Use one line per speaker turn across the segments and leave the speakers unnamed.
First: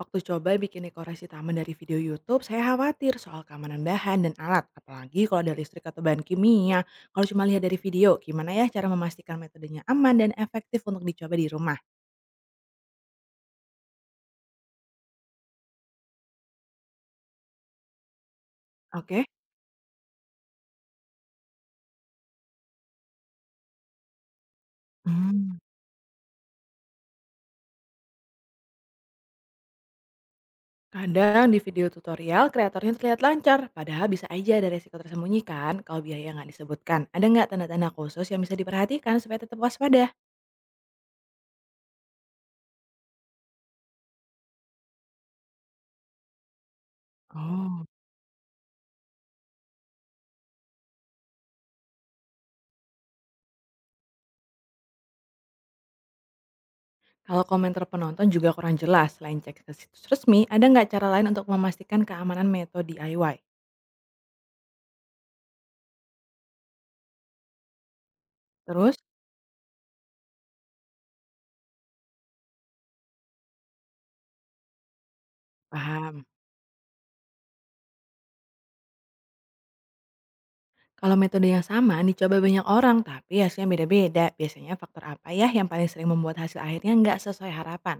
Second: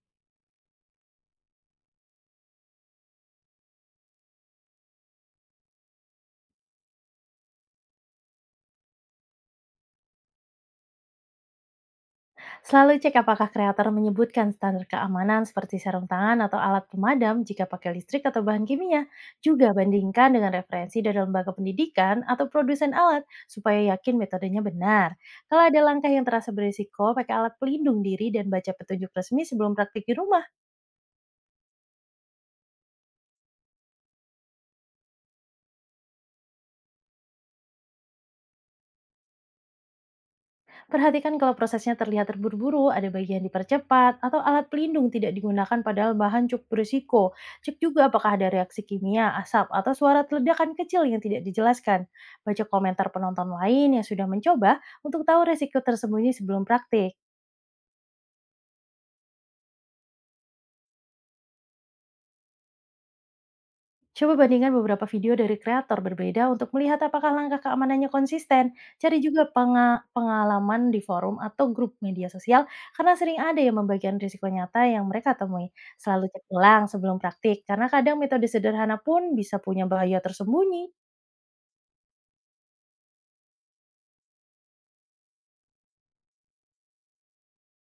Waktu coba bikin dekorasi taman dari video YouTube, saya khawatir soal keamanan bahan dan alat, apalagi kalau ada listrik atau bahan kimia. Kalau cuma lihat dari video, gimana ya cara memastikan metodenya aman dan efektif untuk dicoba di rumah?
Selalu cek apakah kreator menyebutkan standar keamanan seperti sarung tangan atau alat pemadam jika pakai listrik atau bahan kimia.
Oke.
Juga bandingkan dengan referensi dari lembaga pendidikan atau produsen alat supaya yakin metodenya benar.
Hmm,
Kalau ada langkah yang terasa berisiko, pakai alat pelindung diri dan baca petunjuk resmi sebelum praktik di rumah.
Kadang di video tutorial kreatornya terlihat lancar, padahal bisa aja ada resiko tersembunyi kan kalau biaya nggak disebutkan. Ada nggak tanda-tanda khusus yang bisa diperhatikan supaya tetap waspada?
Perhatikan kalau prosesnya terlihat terburu-buru, ada bagian dipercepat, atau alat pelindung tidak digunakan padahal bahan cukup berisiko. Cek
Oh.
juga apakah ada reaksi kimia, asap, atau suara ledakan kecil yang tidak dijelaskan. Baca komentar penonton lain yang sudah mencoba untuk tahu resiko tersembunyi sebelum praktik.
Kalau komentar penonton juga kurang jelas, selain cek ke situs resmi, ada nggak cara lain untuk memastikan keamanan metode DIY?
Coba bandingkan beberapa video dari kreator berbeda untuk melihat apakah langkah keamanannya konsisten.
Terus?
Cari juga pengalaman di forum atau grup media sosial karena sering ada yang membagikan risiko nyata yang mereka temui.
Paham.
Selalu cek ulang sebelum praktik karena kadang metode sederhana pun bisa punya bahaya tersembunyi.
Kalau metode yang sama dicoba banyak orang, tapi hasilnya beda-beda. Biasanya faktor apa ya yang paling sering membuat hasil akhirnya nggak sesuai harapan?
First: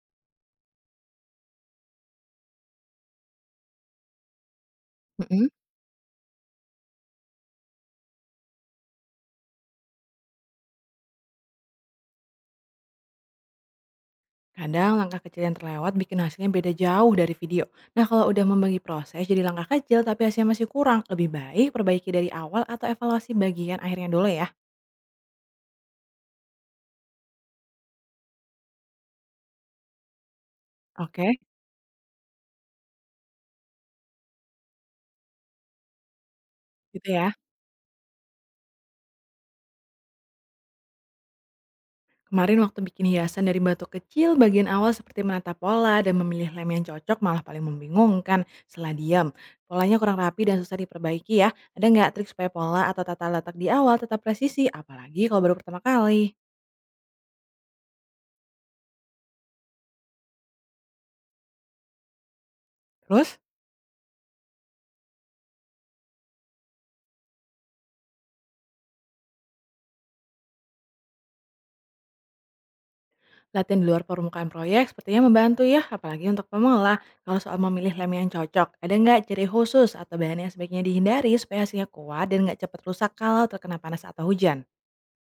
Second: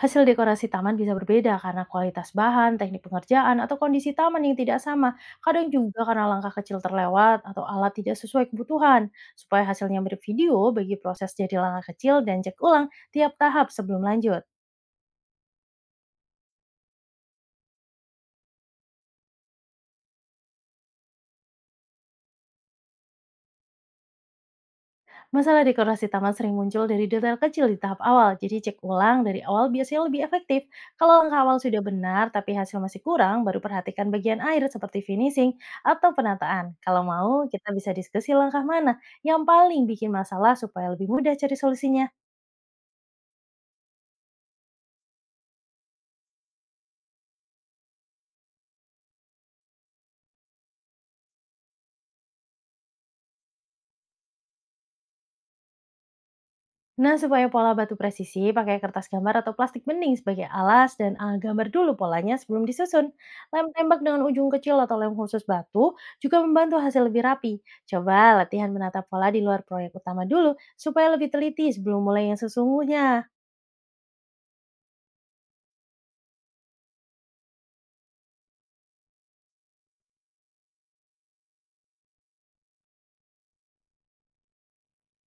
Hasil dekorasi taman bisa berbeda karena kualitas bahan, teknik pengerjaan, atau kondisi taman yang tidak sama.
Mm-mm.
Kadang juga karena langkah kecil terlewat atau alat tidak sesuai kebutuhan. Supaya hasilnya mirip video, bagi proses jadi langkah kecil dan cek ulang tiap tahap sebelum lanjut.
Kadang langkah kecil yang terlewat bikin hasilnya beda jauh dari video. Nah kalau udah membagi proses jadi langkah kecil tapi hasilnya masih kurang, lebih baik perbaiki dari awal atau evaluasi bagian akhirnya dulu ya.
Masalah dekorasi taman sering muncul dari detail kecil di tahap awal, jadi cek ulang dari awal biasanya lebih efektif. Kalau
Oke,
langkah awal sudah benar tapi hasil masih kurang, baru perhatikan bagian akhir seperti finishing atau penataan. Kalau
gitu ya.
mau, kita bisa diskusi langkah mana yang paling bikin masalah supaya lebih mudah cari solusinya.
Kemarin waktu bikin hiasan dari batu kecil, bagian awal seperti menata pola dan memilih lem yang cocok malah paling membingungkan setelah diam. Polanya kurang rapi dan susah diperbaiki ya. Ada nggak trik supaya pola atau tata letak di awal tetap presisi, apalagi kalau baru pertama kali?
Nah, supaya pola batu presisi, pakai kertas gambar atau plastik bening sebagai alas dan gambar dulu polanya sebelum disusun.
Terus,
Lem tembak dengan ujung kecil atau lem khusus batu juga membantu hasil lebih rapi. Coba latihan menata pola di luar proyek utama dulu supaya lebih teliti sebelum mulai yang sesungguhnya.
latihan di luar permukaan proyek sepertinya membantu ya, apalagi untuk pemula. Kalau soal memilih lem yang cocok, ada nggak ciri khusus atau bahan yang sebaiknya dihindari supaya hasilnya kuat dan nggak cepat rusak kalau terkena panas atau hujan?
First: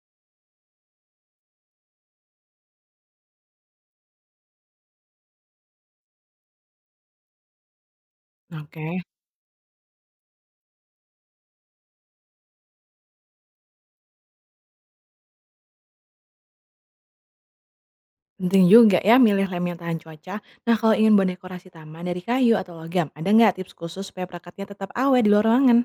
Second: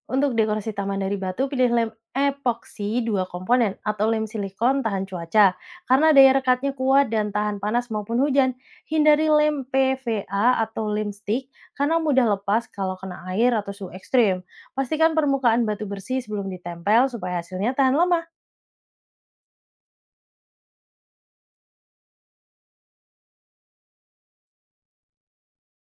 Untuk dekorasi taman dari batu, pilih lem epoksi dua komponen atau lem silikon tahan cuaca karena daya rekatnya kuat dan tahan panas maupun hujan.
Oke.
Hindari lem PVA atau lem stick karena mudah lepas kalau kena air atau suhu ekstrim. Pastikan permukaan batu bersih sebelum ditempel supaya hasilnya tahan lama.
Penting juga ya milih lem yang tahan cuaca. Nah kalau ingin berdekorasi taman dari kayu atau logam, ada nggak tips khusus supaya perangkatnya tetap awet di luar ruangan?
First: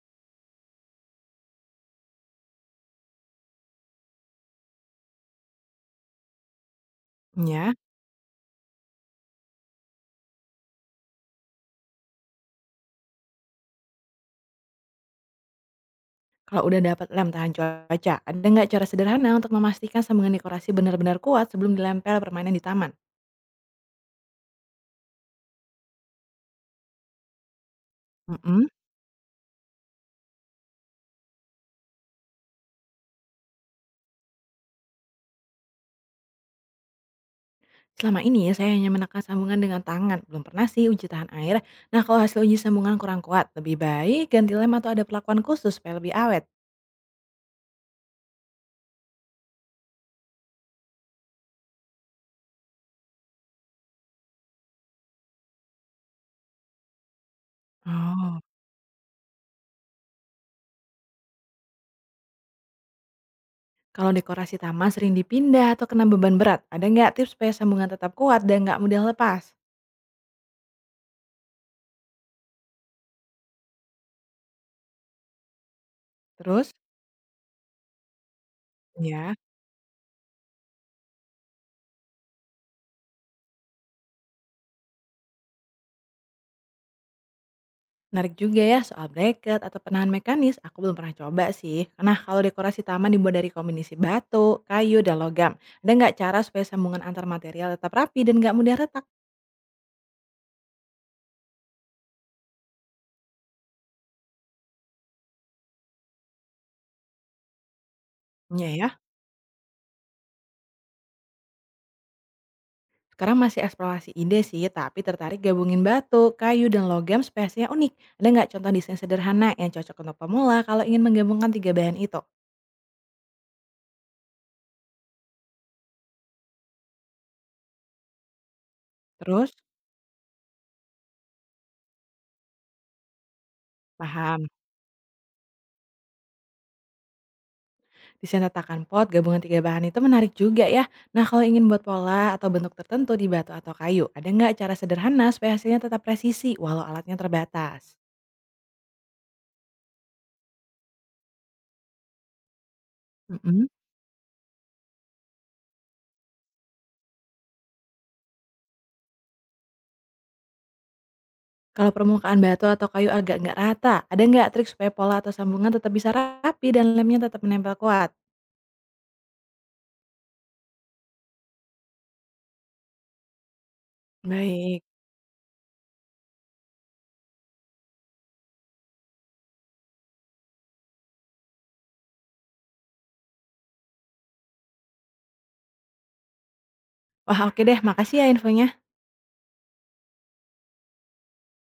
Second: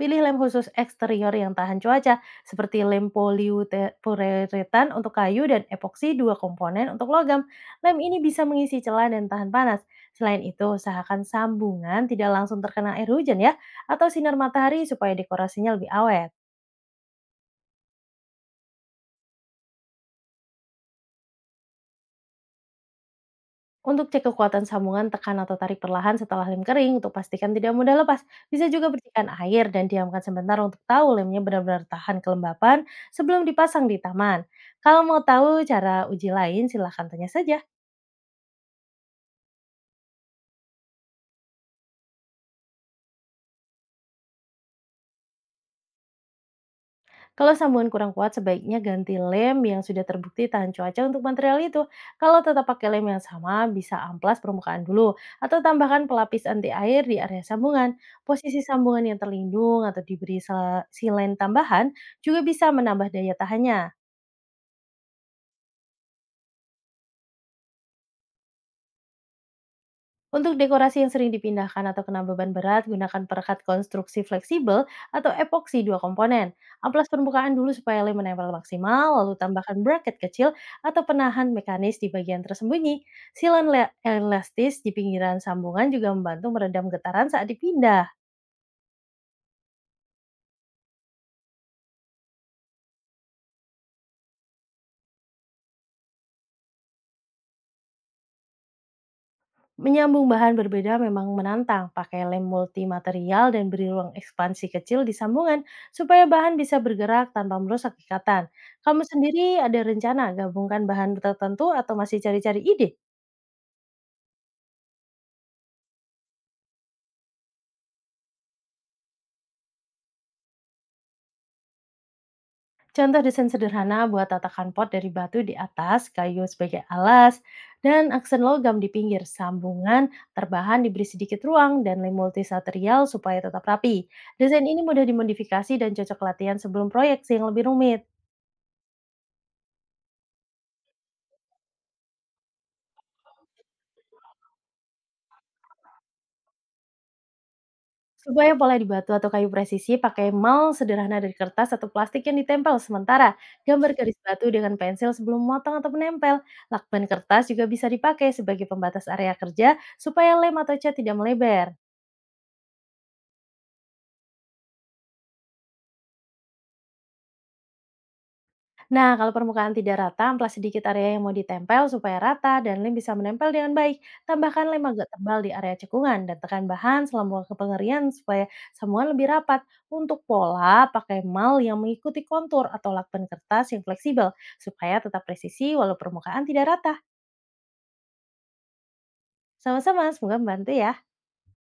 Pilih lem khusus eksterior yang tahan cuaca, seperti lem poliuretan untuk kayu dan epoksi dua komponen untuk logam.
Ya,
Lem ini bisa mengisi celah dan tahan panas. Selain itu, usahakan sambungan tidak langsung terkena air hujan ya, atau sinar matahari supaya dekorasinya lebih awet.
kalau udah dapat lem tahan cuaca, ada nggak cara sederhana untuk memastikan sambungan dekorasi benar-benar kuat sebelum dilempel permanen di taman?
Untuk cek kekuatan sambungan, tekan atau tarik perlahan setelah lem kering untuk pastikan tidak mudah lepas.
Mm-mm.
Bisa juga percikan air dan diamkan sebentar untuk tahu lemnya benar-benar tahan kelembapan sebelum dipasang di taman. Kalau mau tahu cara uji lain, silahkan tanya saja.
Selama ini saya hanya menekan sambungan dengan tangan, belum pernah sih uji tahan air. Nah kalau hasil uji sambungan kurang kuat, lebih baik ganti lem atau ada perlakuan khusus supaya lebih awet.
Kalau sambungan kurang kuat, sebaiknya ganti lem yang sudah terbukti tahan cuaca untuk material itu. Kalau tetap pakai lem yang sama, bisa amplas permukaan dulu, atau tambahkan pelapis anti air di area sambungan.
Oh.
Posisi sambungan yang terlindung atau diberi silen tambahan juga bisa menambah daya tahannya.
Kalau dekorasi taman sering dipindah atau kena beban berat, ada nggak tips supaya sambungan tetap kuat dan nggak mudah lepas?
Untuk dekorasi yang sering dipindahkan atau kena beban berat, gunakan perekat konstruksi fleksibel atau epoksi dua komponen.
Terus,
Amplas permukaan dulu supaya lem menempel maksimal, lalu
ya,
tambahkan bracket kecil atau penahan mekanis di bagian tersembunyi. Silan elastis di pinggiran sambungan juga membantu meredam getaran saat dipindah.
menarik juga ya soal bracket atau penahan mekanis, aku belum pernah coba sih. Karena kalau dekorasi taman dibuat dari kombinasi batu, kayu, dan logam, ada nggak cara supaya sambungan antar material tetap rapi dan nggak mudah retak?
Menyambung bahan berbeda memang menantang. Pakai lem multimaterial dan beri ruang ekspansi kecil di sambungan supaya bahan bisa bergerak tanpa merusak ikatan.
Ya ya,
Kamu sendiri ada rencana gabungkan bahan tertentu atau masih cari-cari ide?
sekarang masih eksplorasi ide sih, tapi tertarik gabungin batu, kayu, dan logam supaya hasilnya unik. Ada nggak contoh desain sederhana yang cocok untuk pemula kalau ingin menggabungkan tiga bahan itu?
Contoh desain sederhana buat tatakan pot dari batu di atas, kayu sebagai alas, dan aksen logam di pinggir.
Terus,
Sambungan terbahan diberi sedikit ruang dan lem multimaterial supaya tetap rapi.
paham.
Desain ini mudah dimodifikasi dan cocok latihan sebelum proyek yang lebih rumit.
Desain tatakan pot gabungan tiga bahan itu menarik juga ya. Nah kalau ingin buat pola atau bentuk tertentu di batu atau kayu, ada nggak cara sederhana supaya hasilnya tetap presisi walau alatnya terbatas?
Supaya pola di batu atau kayu presisi pakai mal sederhana dari kertas atau plastik yang ditempel sementara.
Mm-mm.
Gambar garis batu dengan pensil sebelum memotong atau menempel. Lakban kertas juga bisa dipakai sebagai pembatas area kerja supaya lem atau cat tidak melebar.
Kalau permukaan batu atau kayu agak nggak rata, ada nggak trik supaya pola atau sambungan tetap bisa rapi dan lemnya tetap menempel kuat?
Nah, kalau permukaan tidak rata, amplas sedikit area yang mau ditempel supaya rata dan lem bisa menempel dengan baik. Tambahkan
Baik.
lem agak tebal di area cekungan dan tekan bahan selama waktu pengerian supaya semua lebih rapat. Untuk pola, pakai mal yang mengikuti kontur atau lakban kertas yang fleksibel supaya tetap presisi walau permukaan tidak rata.
Wah oke deh, makasih ya infonya.
Sama-sama, semoga membantu ya.